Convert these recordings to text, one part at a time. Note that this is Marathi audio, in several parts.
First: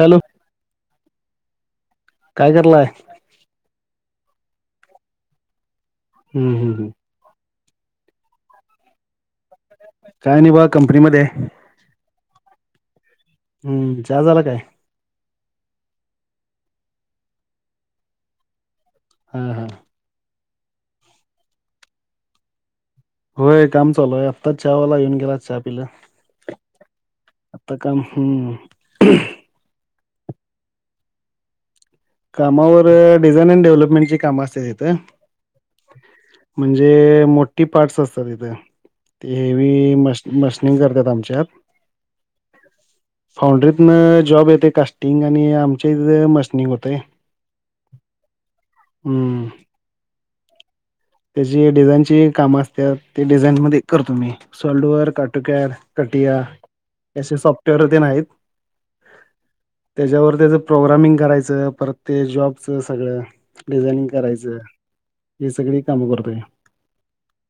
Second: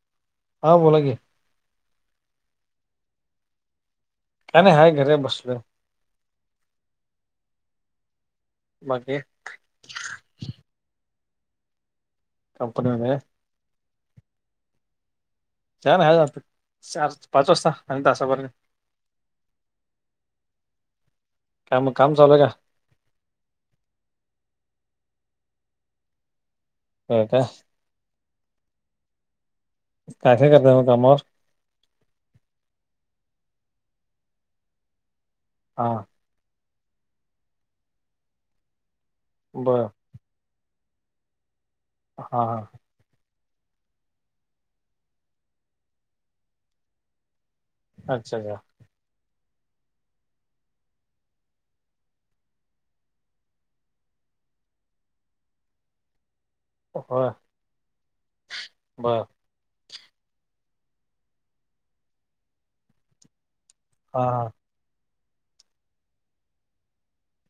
हॅलो. हां बोला की. काय करलाय? काय नाही. हाय घर बसलोय. हम्म हम्म हम्म. बाकी. काय नि बा. कंपनीमध्येय. कंपनी मध्ये. हम्म चहा झाला काय? चार पाच वाजता आणि तासाभरनी. हा, हा. काय मग, काम चालूय का? होय काम चालूये. आताच चहावाला येऊन गेला. चहा पिला. होय का? आता काम ह [unintelligible] काॅसेे करत म कामवर [unintelligible] कामावर. डिझाईन अँड डेव्हलपमेंटची काम असतात तिथं. हा. म्हणजे मोठी पार्टस असतात तिथ. बर हेवी मश मसनींग करतात. आमच्यात. हा हा. फाउंड्रीतन जॉब येते. कास्टिंग आणि आमच्या इथ मशिनिंग होते. ते. अच्छा का? हम्म. त्याची डिझाईनची कामं असतात. ते डिझाईनमध्ये करतो मी. सलडवअर, काटोकॅर, कटिया. होय असे सॉफ्टवेअर तेन आहेत. बर त्याच्यावर त्याच प्रोग्रामिंग करायचं. परत ते जॉबच सगळं. डिझाइनिंग हा हा करायचं. हे सगळी काम करतो मी.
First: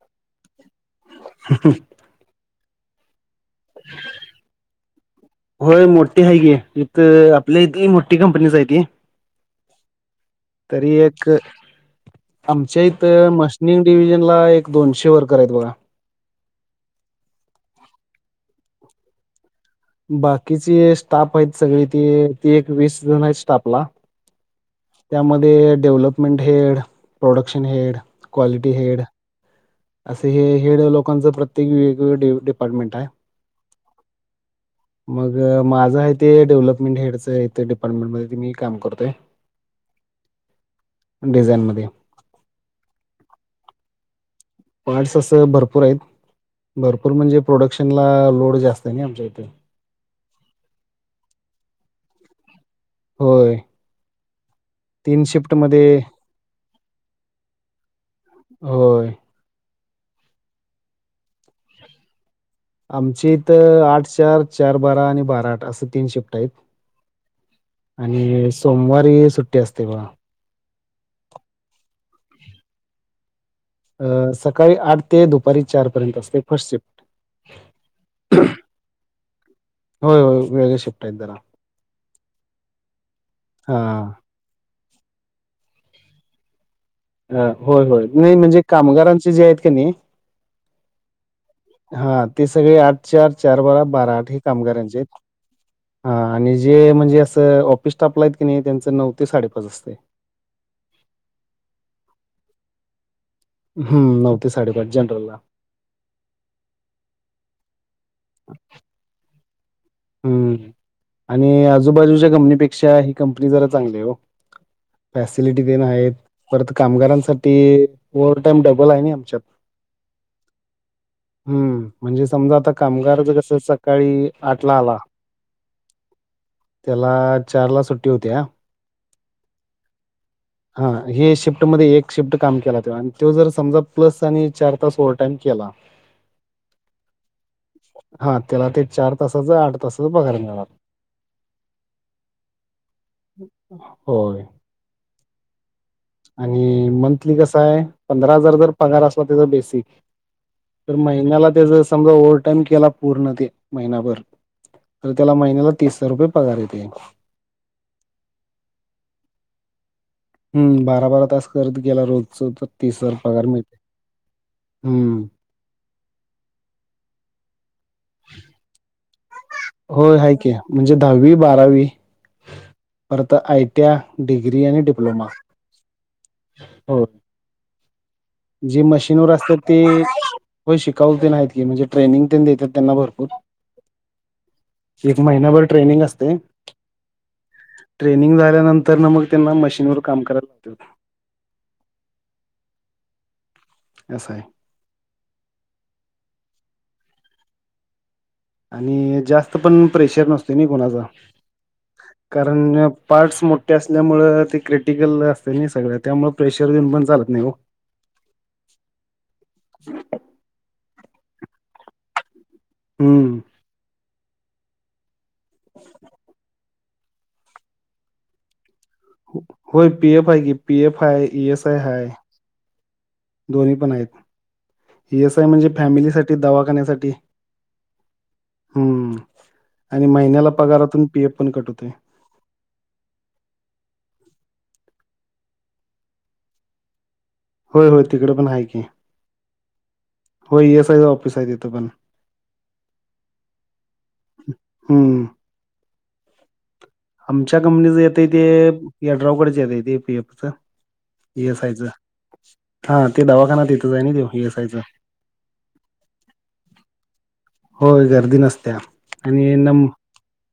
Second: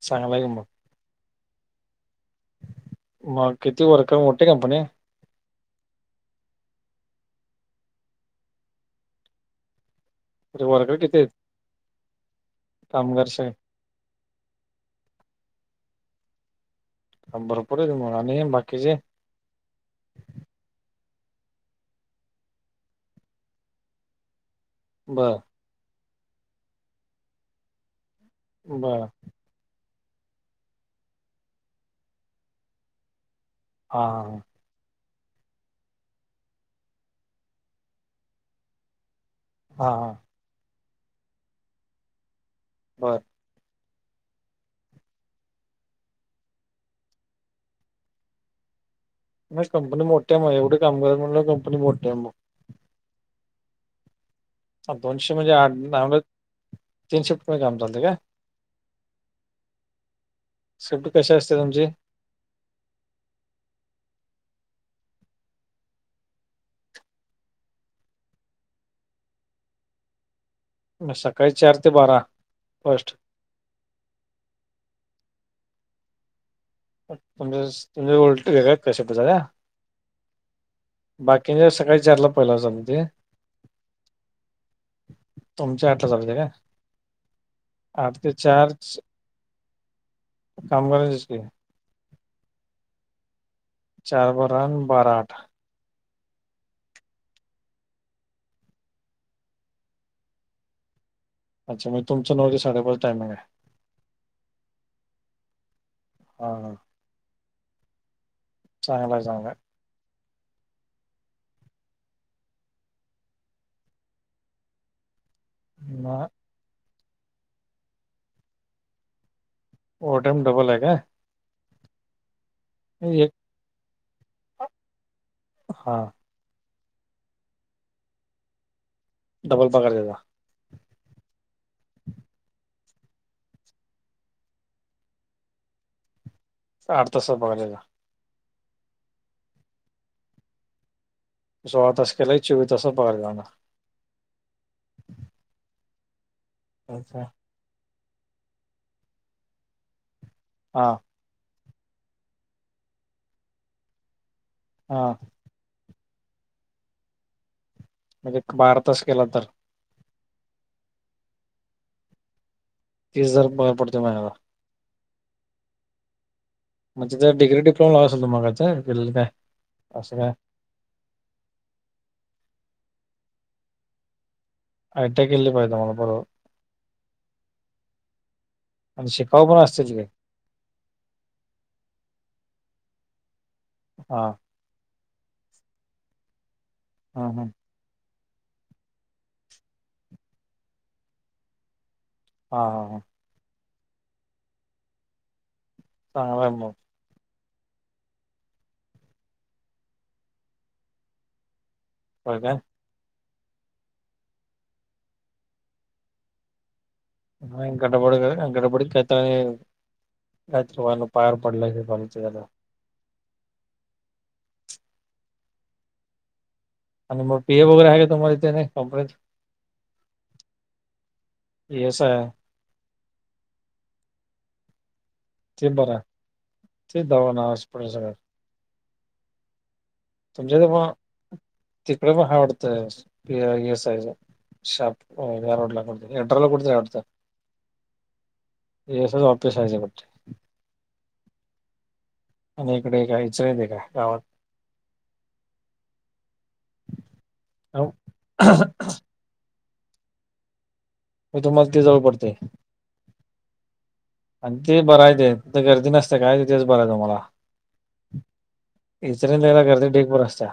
चांगलाय की मग. [unintelligible] मग किती वर्कर. मोठी कंपनीये. होय मोठी हाय की. इथ आपल्या इथे मोठी कंपनीच आहे ती. तरी वर्कर किती आहेत एक. आमच्या इथ कामगार सगळे मशनी डिव्हिजन ला. एक दोनशे वर्कर आहेत बघा. भरपूरे की म. आणि बाकीचे. बाकीची स्टाफ आहेत. सगळी ती. ती एक वीस जण आहेत स्टाफला. बर त्यामध्ये, development head. Production head. Quality बर हेड. असे हेड लोकांचं. प्रत्येक वेगवेगळे डिपार्टमेंट आहे. हा हा ह. ह [inaudible] मग माझं आहे ते. डेव्हलपमेंट हेडच आहे. डिपार्टमेंट मध्ये. मी काम करतोय. हा हा. डिझानमध्ये. बरं. पार्ट्स असं भरपूर आहेत. भरपूर म्हणजे. प्रोडक्शन ला लोड जास्तय नी. आमच्या इथे. कंपनी मोठी आहे म एवढे काम करायच म्हणजे कंपनी मोठ्या आ म होय तीन दोनशे म्हणजे आठ शिफ्टमध्ये [inaudible] तीन शिफ्ट म्हण काम चालते का? होय शिफ्ट कशी असत्या तुमची? आमची इथ आठ चार चार बारा आणि बारा आठ असं तीन शिफ्ट आहीत आणि सोमवारी सुट्टी असते बघा म सकाळी चार ते बारा फस्ट अ सकाळी आठ ते दुपारी चार पर्यंत असते फर्स्ट शिप्ट तुमच्या वेगळया आहेत काय शिफ्ट सगळ्या होय होय वेगळे शिफ्ट आहेत जरा बाकीच्या सकाळी चारला पहिला चालू होते हां तुमची आठला चालू होत्या काय अ होय होय आठ ते नाही म्हणजे कामगारांचे जे आहेत का नाही का [inaudible] हा ते सगळे आठ चार चार बारा बारा आठ चार हे आणि कामगारांचे बारा आहेत आठ हा आणि जे म्हणजे असं ऑफिस स्टाफला आहेत की नाही त्यांचं नऊ ते साडेपाच असते अच्छा म्णजे तुमचं न ते साडेपाच टामिंग आहे हम्म नऊ ते साडेपाच जनरल ला हा चांगल हाय चांगल हाय हम्म आणि आजूबाजूच्या कंपनीपेक्षा ही कंपनी जरा चांगली आहे हो फॅसिलिटी तेन आहेत मग परत कामगारांसाठी ओवर्ह टाईम डबल आहे नी आमच्यात ओवर टाइम डबल आहे काय हम्म म्हणजे समजा आता कामगार एक कसं सकाळी आठला आला हा त्येला चार ला सुट्टी होत्या डबल पगार देतात. हा हे शिफ्टमध्ये एक शिफ्ट काम केला तर आणि तो जर समजा प्लस आणि चार तास ओव्हर टाईम केला आठ तासाचा पगार देतात. हा त्याला ते चार तासाचं आठ तासाचं पगारला मिळणार सोळा तास केला की चोवीस तासाचा पगार मिळणार. होय आणि अच्छा. मंथली कस आहे पंधरा हजार जर पगार असला त्याचा बेसिक हा तर महि त्याला तेज समजा ओव्हर टाईम केला पुर्ण ते महिनाभर हा तर त्याला महिनाभर तीस रुपये पगार येतय. म्हणजे एक बारा तास केला तर हम्म बारा बारा तास करत गेला रोजच तर तीस हजार पगार मिळतोय हम्म म्हणजे त्याचा डिग्री डिप्लोमा लाव [inaudible] हो आहेक आहे म्हणजे दहावी, बारावी परत आय टी या, डिग्री आणि डिप्लोमा [inaudible] परवा हो जे आणि मशीनवर शिकाऊ असतात पण असतील की ते शिकाऊ आहीत की, म्हणजे ट्रेनिंग देतात त्यांना भरपूर हा एक महिनाभर ट्रेनिंग असतय. हा हा ट्रेनिंग झाल्यानंतर ना मग त्यांना मशीनवर काम करायला लागतं. हा हा हा असं हाय. चांगल हाय मग आणि जास्त पण प्रेशर नसतोय नी कुणाचा, होय काय कारण पार्ट्स मोठे असल्यामुळं ते क्रिटिकल असतय नी सगळ त्यामुळं प्रेशर घेऊन पण चालत नाही ओ. [unintelligible] गडबड ग गडबडीत काय तर आणि काय तर व्हायला नको. पायावर पडलाय [unintelligible] हम्म [inaudible] आणि मग पी एफ वगैेरे हाय काय तुम्हाला तिथं आणि कंपनीत? हो-होय पी एफ हाय की, पीएफ हाय इ एस आय पी हाय. आहे दोन्ही पण आहेत. इ एस आय म्हणजे ते बरं आहे फॅमिलीसाठी ते दवाखान्यासाठी दवाखाना हॉस्पिटल सगळं हम्म आणि महिन्याला पगारातून पी एफ पण कट होतोय. महाा [unintelligible] तस पी ई एस आयचा शाप [unintelligible] रोडला कुठतर एट्रल [unintelligible] कडत अडत होय होय, तिकड पण आहे की ऑफिस आहे कुठे होय ई एस आय ऑफिस आहे तिथं पण. आणि इकडे एक आईच वेगळ आहे गावात. हम्म. आमच्या कंपनीचं येतय, ते यड्राव कडच येतय ते पी एफ च. मग इ एस तुम्हाला आय ते च जवळ पडते हा ते दवाखाना तिथंच हाय न्हव तो. आणि ते बराय ते तिथं गर्दी नसत्या काय तिथच तुम्हाला. होय गर्दी नसत्या इचलकरंजीला आणि यायला नं- गर्दी ढीगभर असत्या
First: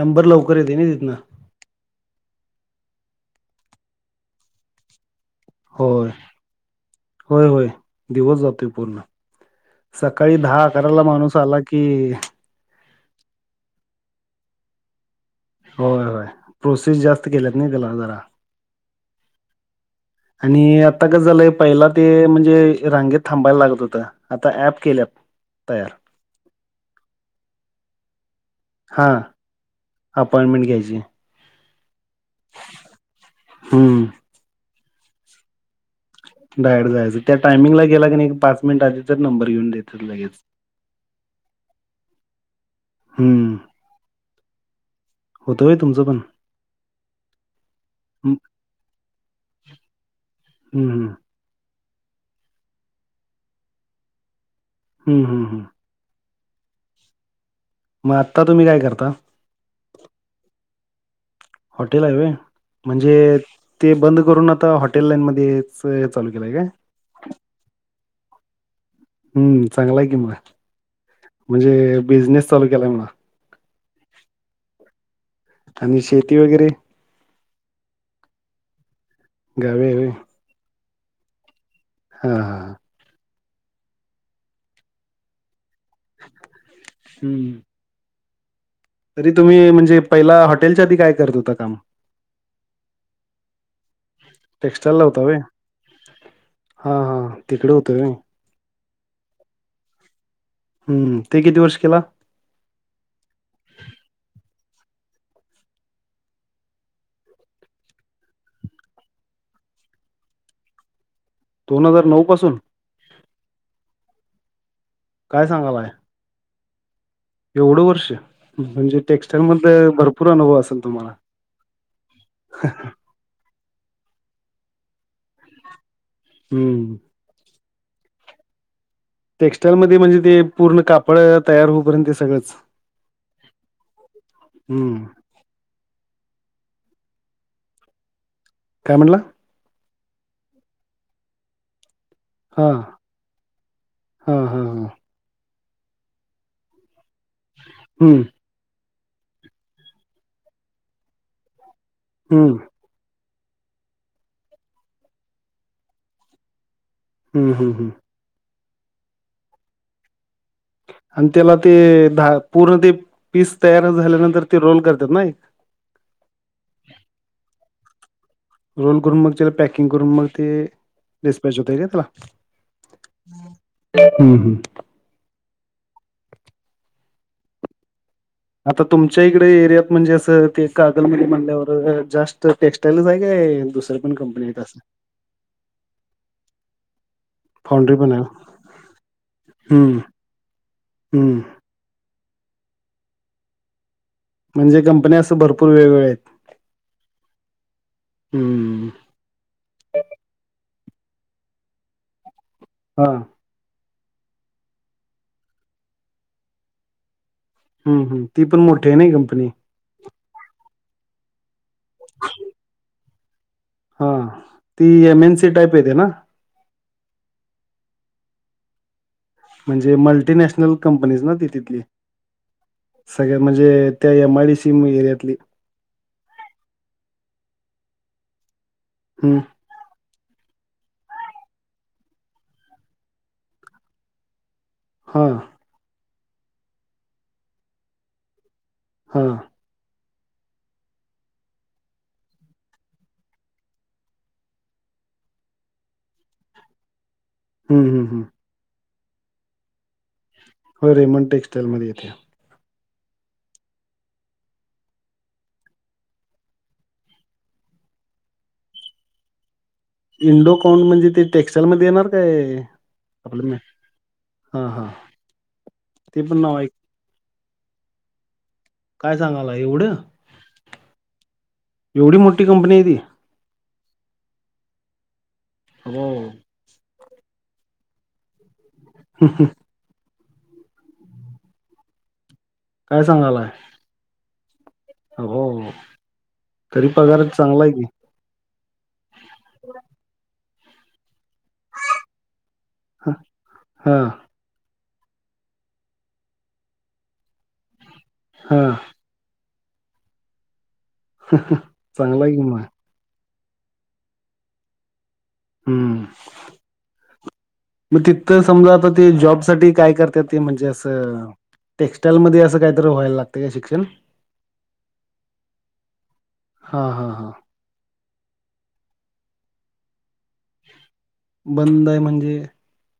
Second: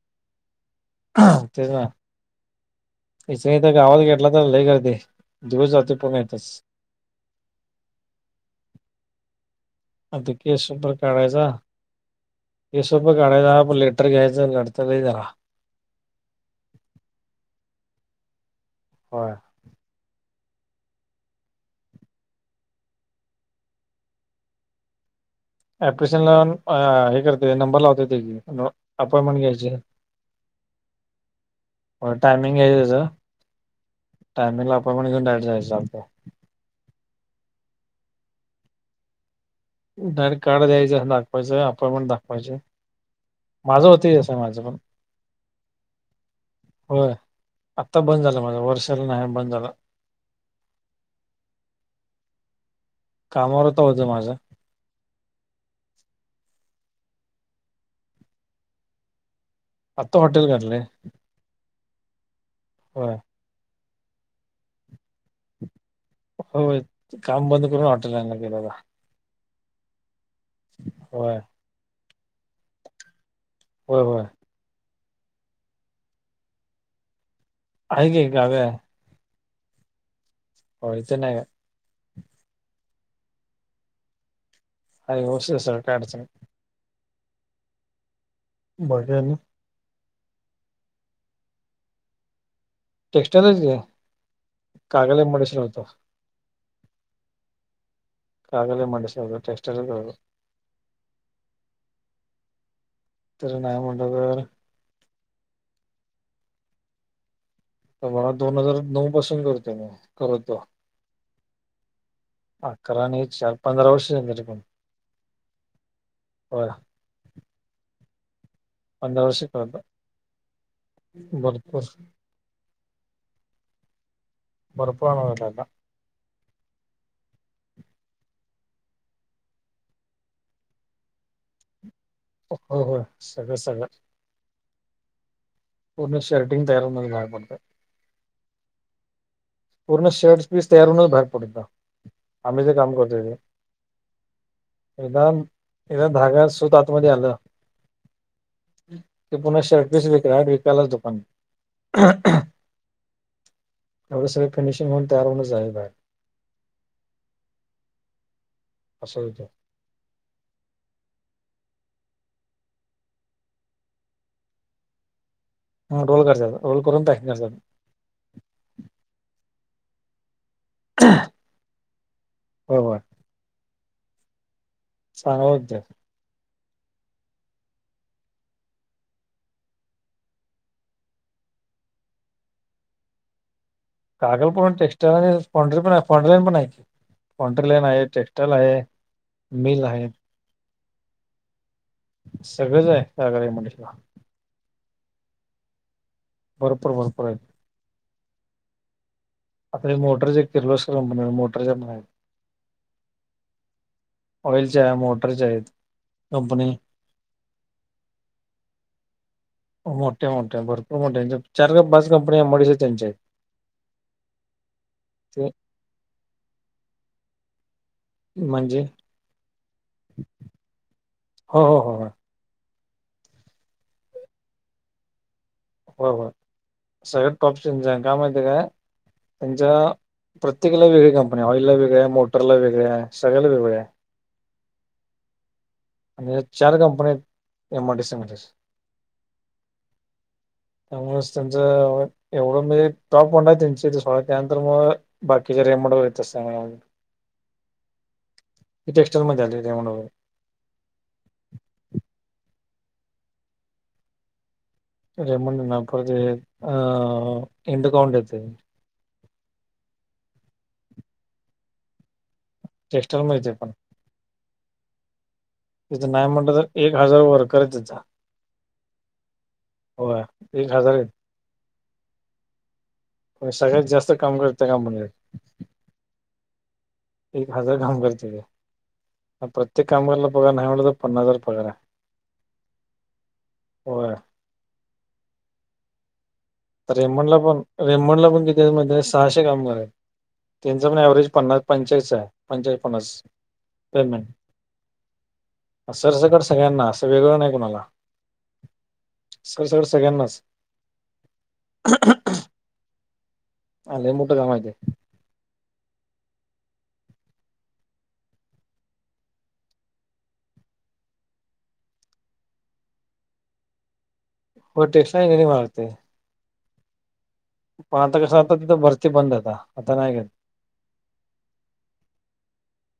नंबर लवकर येते ना तिथनं हा [unintelligible] तेच ना. इचल्या इथ गावात घेतला तर लई गर्दी हाय. होय. होय-होय दिवस जातोय पूर्ण आणि ते सकाळी दहा केस अकराला माणूस आला की हिशोब बी काढायचा, - लेटर घ्यायच लडतर लई तेला. होय -होय. प्रोसेस जास्त केल्यात नाही त्याला जरा. होय. आणि आता कस झालंय पहिला ते म्हणजे रांगेत थांबायला लागत होत. आता ऍप केल्यात. तयार अप्लिरेशन लावून हे करतय नंबर लावतेतय की नव्ह अपॉइंटमेंट घ्यायची. मेंट घ्यायची. होय टायमिंग हाय तेच, हम्म टायमिंगला आपॉइमेंट घेऊन डायरेक्ट जायचं आपल्या डायरेक्ट जायचं, त्या टाइमिंगला गेला कणी एक पाच मिनिट आधी तर नंबर येऊन डायरेक्ट कार्ड द्यायच, दाखवायचं अपॉइंटमेंट दाखवायची, हम्म माझं होत ए त माझ पण - होत होय तुमचं पण? होय आत्ता बंद हम्म झालं माझं वर्ष झाल नाही बंद झालं. हम्म -हम्म कामावरहूतो होतं माझं हम्म -हम्म- हम्म मग आत्ता तुम्ही काय करता? आता हॉटेल घाटलय. हॉटेल हाय व्हय, म्हणजे ते बंद करून आता हॉटेल लाईन म तेच चालू केलाय काय? ते काम बंद करून हॉटेल लाईन ला गेलो आता. हम्म चांगलाय कि मग, होय म्हणजे बिझनेस चालू केलाय म्हणा. होय- होय आणि शेती वेगैरे? हाय की गावी हाय. गावी हाय व्हय. होय इथ नाहीये हा- हा हाय व्यवस्थित हाय सगळ काय अडचण नाही. हम्म. बघ तरी तुम्ही म्हणजे पहिला हॉटेलच्या आधी काय करत होता काम. टेक्स्टाइलच की टेक्स्टाईलला कागल होता एम व्हय? आय डी सी ला होतो. हा हा तिकड होता व्हय. Kagal M I D C ला टेक्सटाइल करत होतो. हम्म हम ते किती वर्ष केला. तरी नाही म्हंटला तर. आता बघा दोन हजार नऊ पासून करतोय मी कमीत कमी. दोन हजार नऊ पासून. अकरा आणि हे चार पंधरा वर्ष झाली तरी पण. काय सांगालाय. होय. एवढं वर्ष. म्हणजे पंधरा वर्ष टेक्स्टाईल करतो मधन भरपूर अनुभव असल तुम्हाला. भरपूर भरपूर अनुभव आहे आता. हम्म. टेक्स्टाईल मध्ये म्हणजे ते पूर्ण कापड तयार होऊपर्यंतच. होय होय सगळं सगळं. हम्म. पूर्ण शर्टटिंग तयार होऊनच बाहेर पडतय. काय म्हणला. पूर्ण शर्टस पीस तयार होउनच बाहेर पडत आम्ही जे काम करतोय ते. हा हा हा. एकदा एकदा धागा सुत आतमध्ये आलं. हम्म. ते पुन्हा शर्टपीस विका विकायलाच दुकानात. हं, एवढ सगळ फिनिशिंग होऊन तयार होऊनच जाते बाहेर. हम् हम् हम. अस होतय. आणि त्याला ते धा पूर्ण ते पीस तयार झाल्यानंतर ते रोल करतात नाय. ह रोल करत्यात रोल करून पॅकिंग करत्यात. रोल करून मग त्याला पॅकिंग करून मग ते डीसपॅच होतय काय त्याला. बरोबर हम्म हम्म. चांगलं ओळख त्यात. आता तुमच्या इकडे एरियात म्हणजे असं ते कागलमध्ये म्हंटल्यावर जास्त टेक्स्टाईलच हाय काय दुसऱ्या. पण कंपनी कागल आहेत पूर्ण असं? टेक्स्टाईल आणि फॉंड पण आहे फॅन्ड्री लाईन पण हाय आहे. फौंड्री लाईन फाउंड्री हाय पण आहे? टेक्स्टाइल हाय मिल हाय. हम्. सगळंच हाय Kagal M I D C ला. म्हणजे कंपन्या असं भरपूर वेगवेगळया हायत. भरपूर भरपूर हायत. हम्म हम्म. आता ह्या मोटरची किर्लोस्कर कंपणी हाय मोटरच्या हाईत. हां. ऑइल च्या हाय मोटरच्या हायीत कंपनी. हम् हम ती पण मोठी आहे नाही कंपनी. मोठे मोठे भरपूर मोठे चार पाच कंपनी एमआयडीसी यांच्या आहेत. हा ती ते एनसी टाईप येते ना. म्हणजे. म्हणजे मल्टीनॅशनल कंपनीच ना ती हो हो तिथली. हो सगळ्या म्हणजे त्या एमआयडीसी एरियातली. होय होय सगळ्या टॉपची [unintelligible] काय माहिती आहे काय. हम्म. त्यांच्या प्रत्येकाला वेगळी कंपनी ऑइलला वेगळी हाय, मोटरला वेगळी हाय सगळ्याला वेगवेगळ्या हाय. हा आणि ह्यात चार कंपन्या हैत एमआयडीसी मध्येच. हा त्यामुळे त्यांचं एवढं म्हजे टॉप ब्रँड आहे त्यांच सोडा त्यानंतर मग बाकीच्या रेमंड वगैरे तस हाय हम्म हम्म हम्म. ते टेक्स्टाईल मधे आली रेमंड वगैरे. होय रेमन टेक्स्टाईल मध्ये येत्या. रेमंड ना परत एक अ इंडोकाउंट येतंय. इंडोकॉंन म्हणजे ते टेक्स्टाइल मध्ये येणार काय टेक्स्टाईल मध्ये आपल येते पण हां हां तिथं नाही म्हणलं तर एक हजार वर्कर आहेत तिथं. काय सांगालाय एवढ होय एक हजार आहेत एवढी मोठी कंपनी आहे ती. पण सगळ्यात जास्त काम करत्या कंपनीत ही. हो. एक हजार काम करतेे मग प्रत्येक कामगार ला पगार नाही म्हटत तर पन्नास हजार पगार हाय. काय सांगालाय. होय. अबबबब. रेमंडला पण रेममंडला पण किती हैत माहिती हाय सहाशे कामगार आहेत त्यांच पण अँवरेज पन्नास पंचेचाळीसच हाय पंचेचाळीस पन्नास हा पेमेंट. सर सकट सगळ्यांना असं वेगळं नाही कुणाला. हा. सरसकट सगळ्यांनाच. अहहह चांगलं हाय की मग. अ लई मोठ काम हाय ते. हम्म. मग तिथं समजा आता ते जॉब साठी काय करत्यात ते म्हणजे असं टेक्स्टाईल मध्ये असं काहीतरी व्हायला लागतंय का शिक्षण. होय टेक्सटाईल इंजीनियरिंग व्हाय लागतंय. हा हा हा. पण आता कसं आता तिथं भरती बंद हाय आता आता नाही घेत. बंद आहे म्हणजे.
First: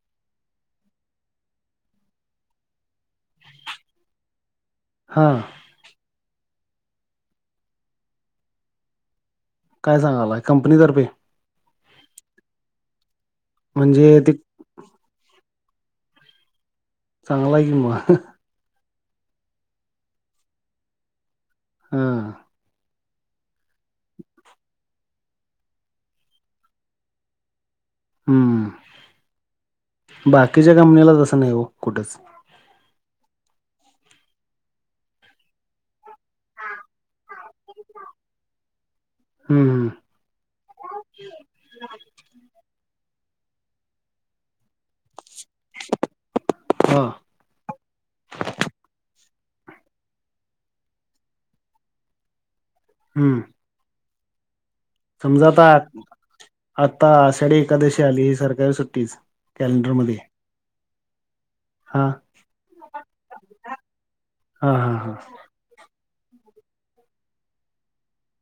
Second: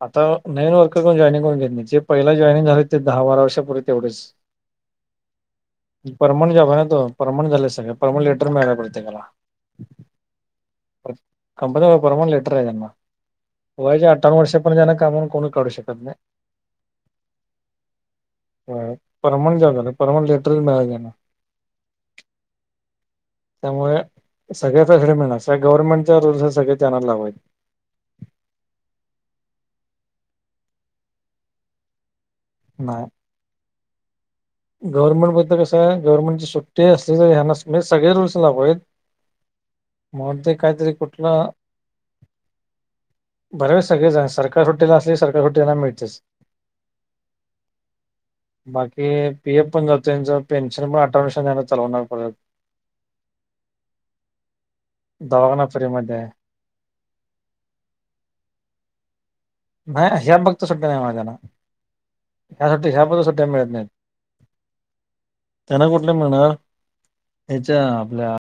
आता नवीन वर्कर कोण जॉइनिंग करून घेत नाही जे पहिला जॉईनिंग झाले ते दहा बारा वर्षापूर्वी तेवढेच. हा. परमनंट जॉब आहे ना तो परमनंट झाले सगळे परमनंट लेटर मिळाला प्रत्येकाला. काय सांगालाय कंपनीतर्फे. कंपनीमधे परमनंट लेटर आहे त्यांना वयाच्या म्हणजे ते अठ्ठावन्ना वर्षा म त्यांना कामावरून कोणच काढू शकत नाही. चांगलं हाय की म. होय परमनंट जॉब हाय ना परमनंट लेटर मिळालायच त्यांना. हा. त्यामुळे सगळ्या फॅसिलिटी मिळणार स गव्हर्नमेंटच्या रूल्स सगळे त्यांनाच लागू हैत. हम्म. बाकीच्या कंपनीला तसं नाही हो कुठंच. नाही [unintelligible] गव्हर्मंट बद्द कंस गवर्मेंटची सुट्टी असते सगळ्यांना सु मी सगळे रूल्स ला होयत. हम्म हम्म म्हणून ते काहीतरी कुठन बरावे सगळे सरका ते सुट्टी नसली सरकार सुट्टी यांना मिळतेच हा बाकी पी एफ पण जातो त्यांच पेनशन पण अठरा वर्ष न्यान चावणार परत. हम्म. समजा दवाखाना आता फ्रीमध्ये आहे आता आषाढी एकादशी आली ही सरकारी सुट्टीच कॅलेंडरमध्ये नाही ह्या भक्त सुट्ट नाही माजान. हा ह्यात ह्या पण सुट्टया मिळत नाहीत. हा हा हा त्यांना कुठल्या मिळणार ह्यच्या आपल्या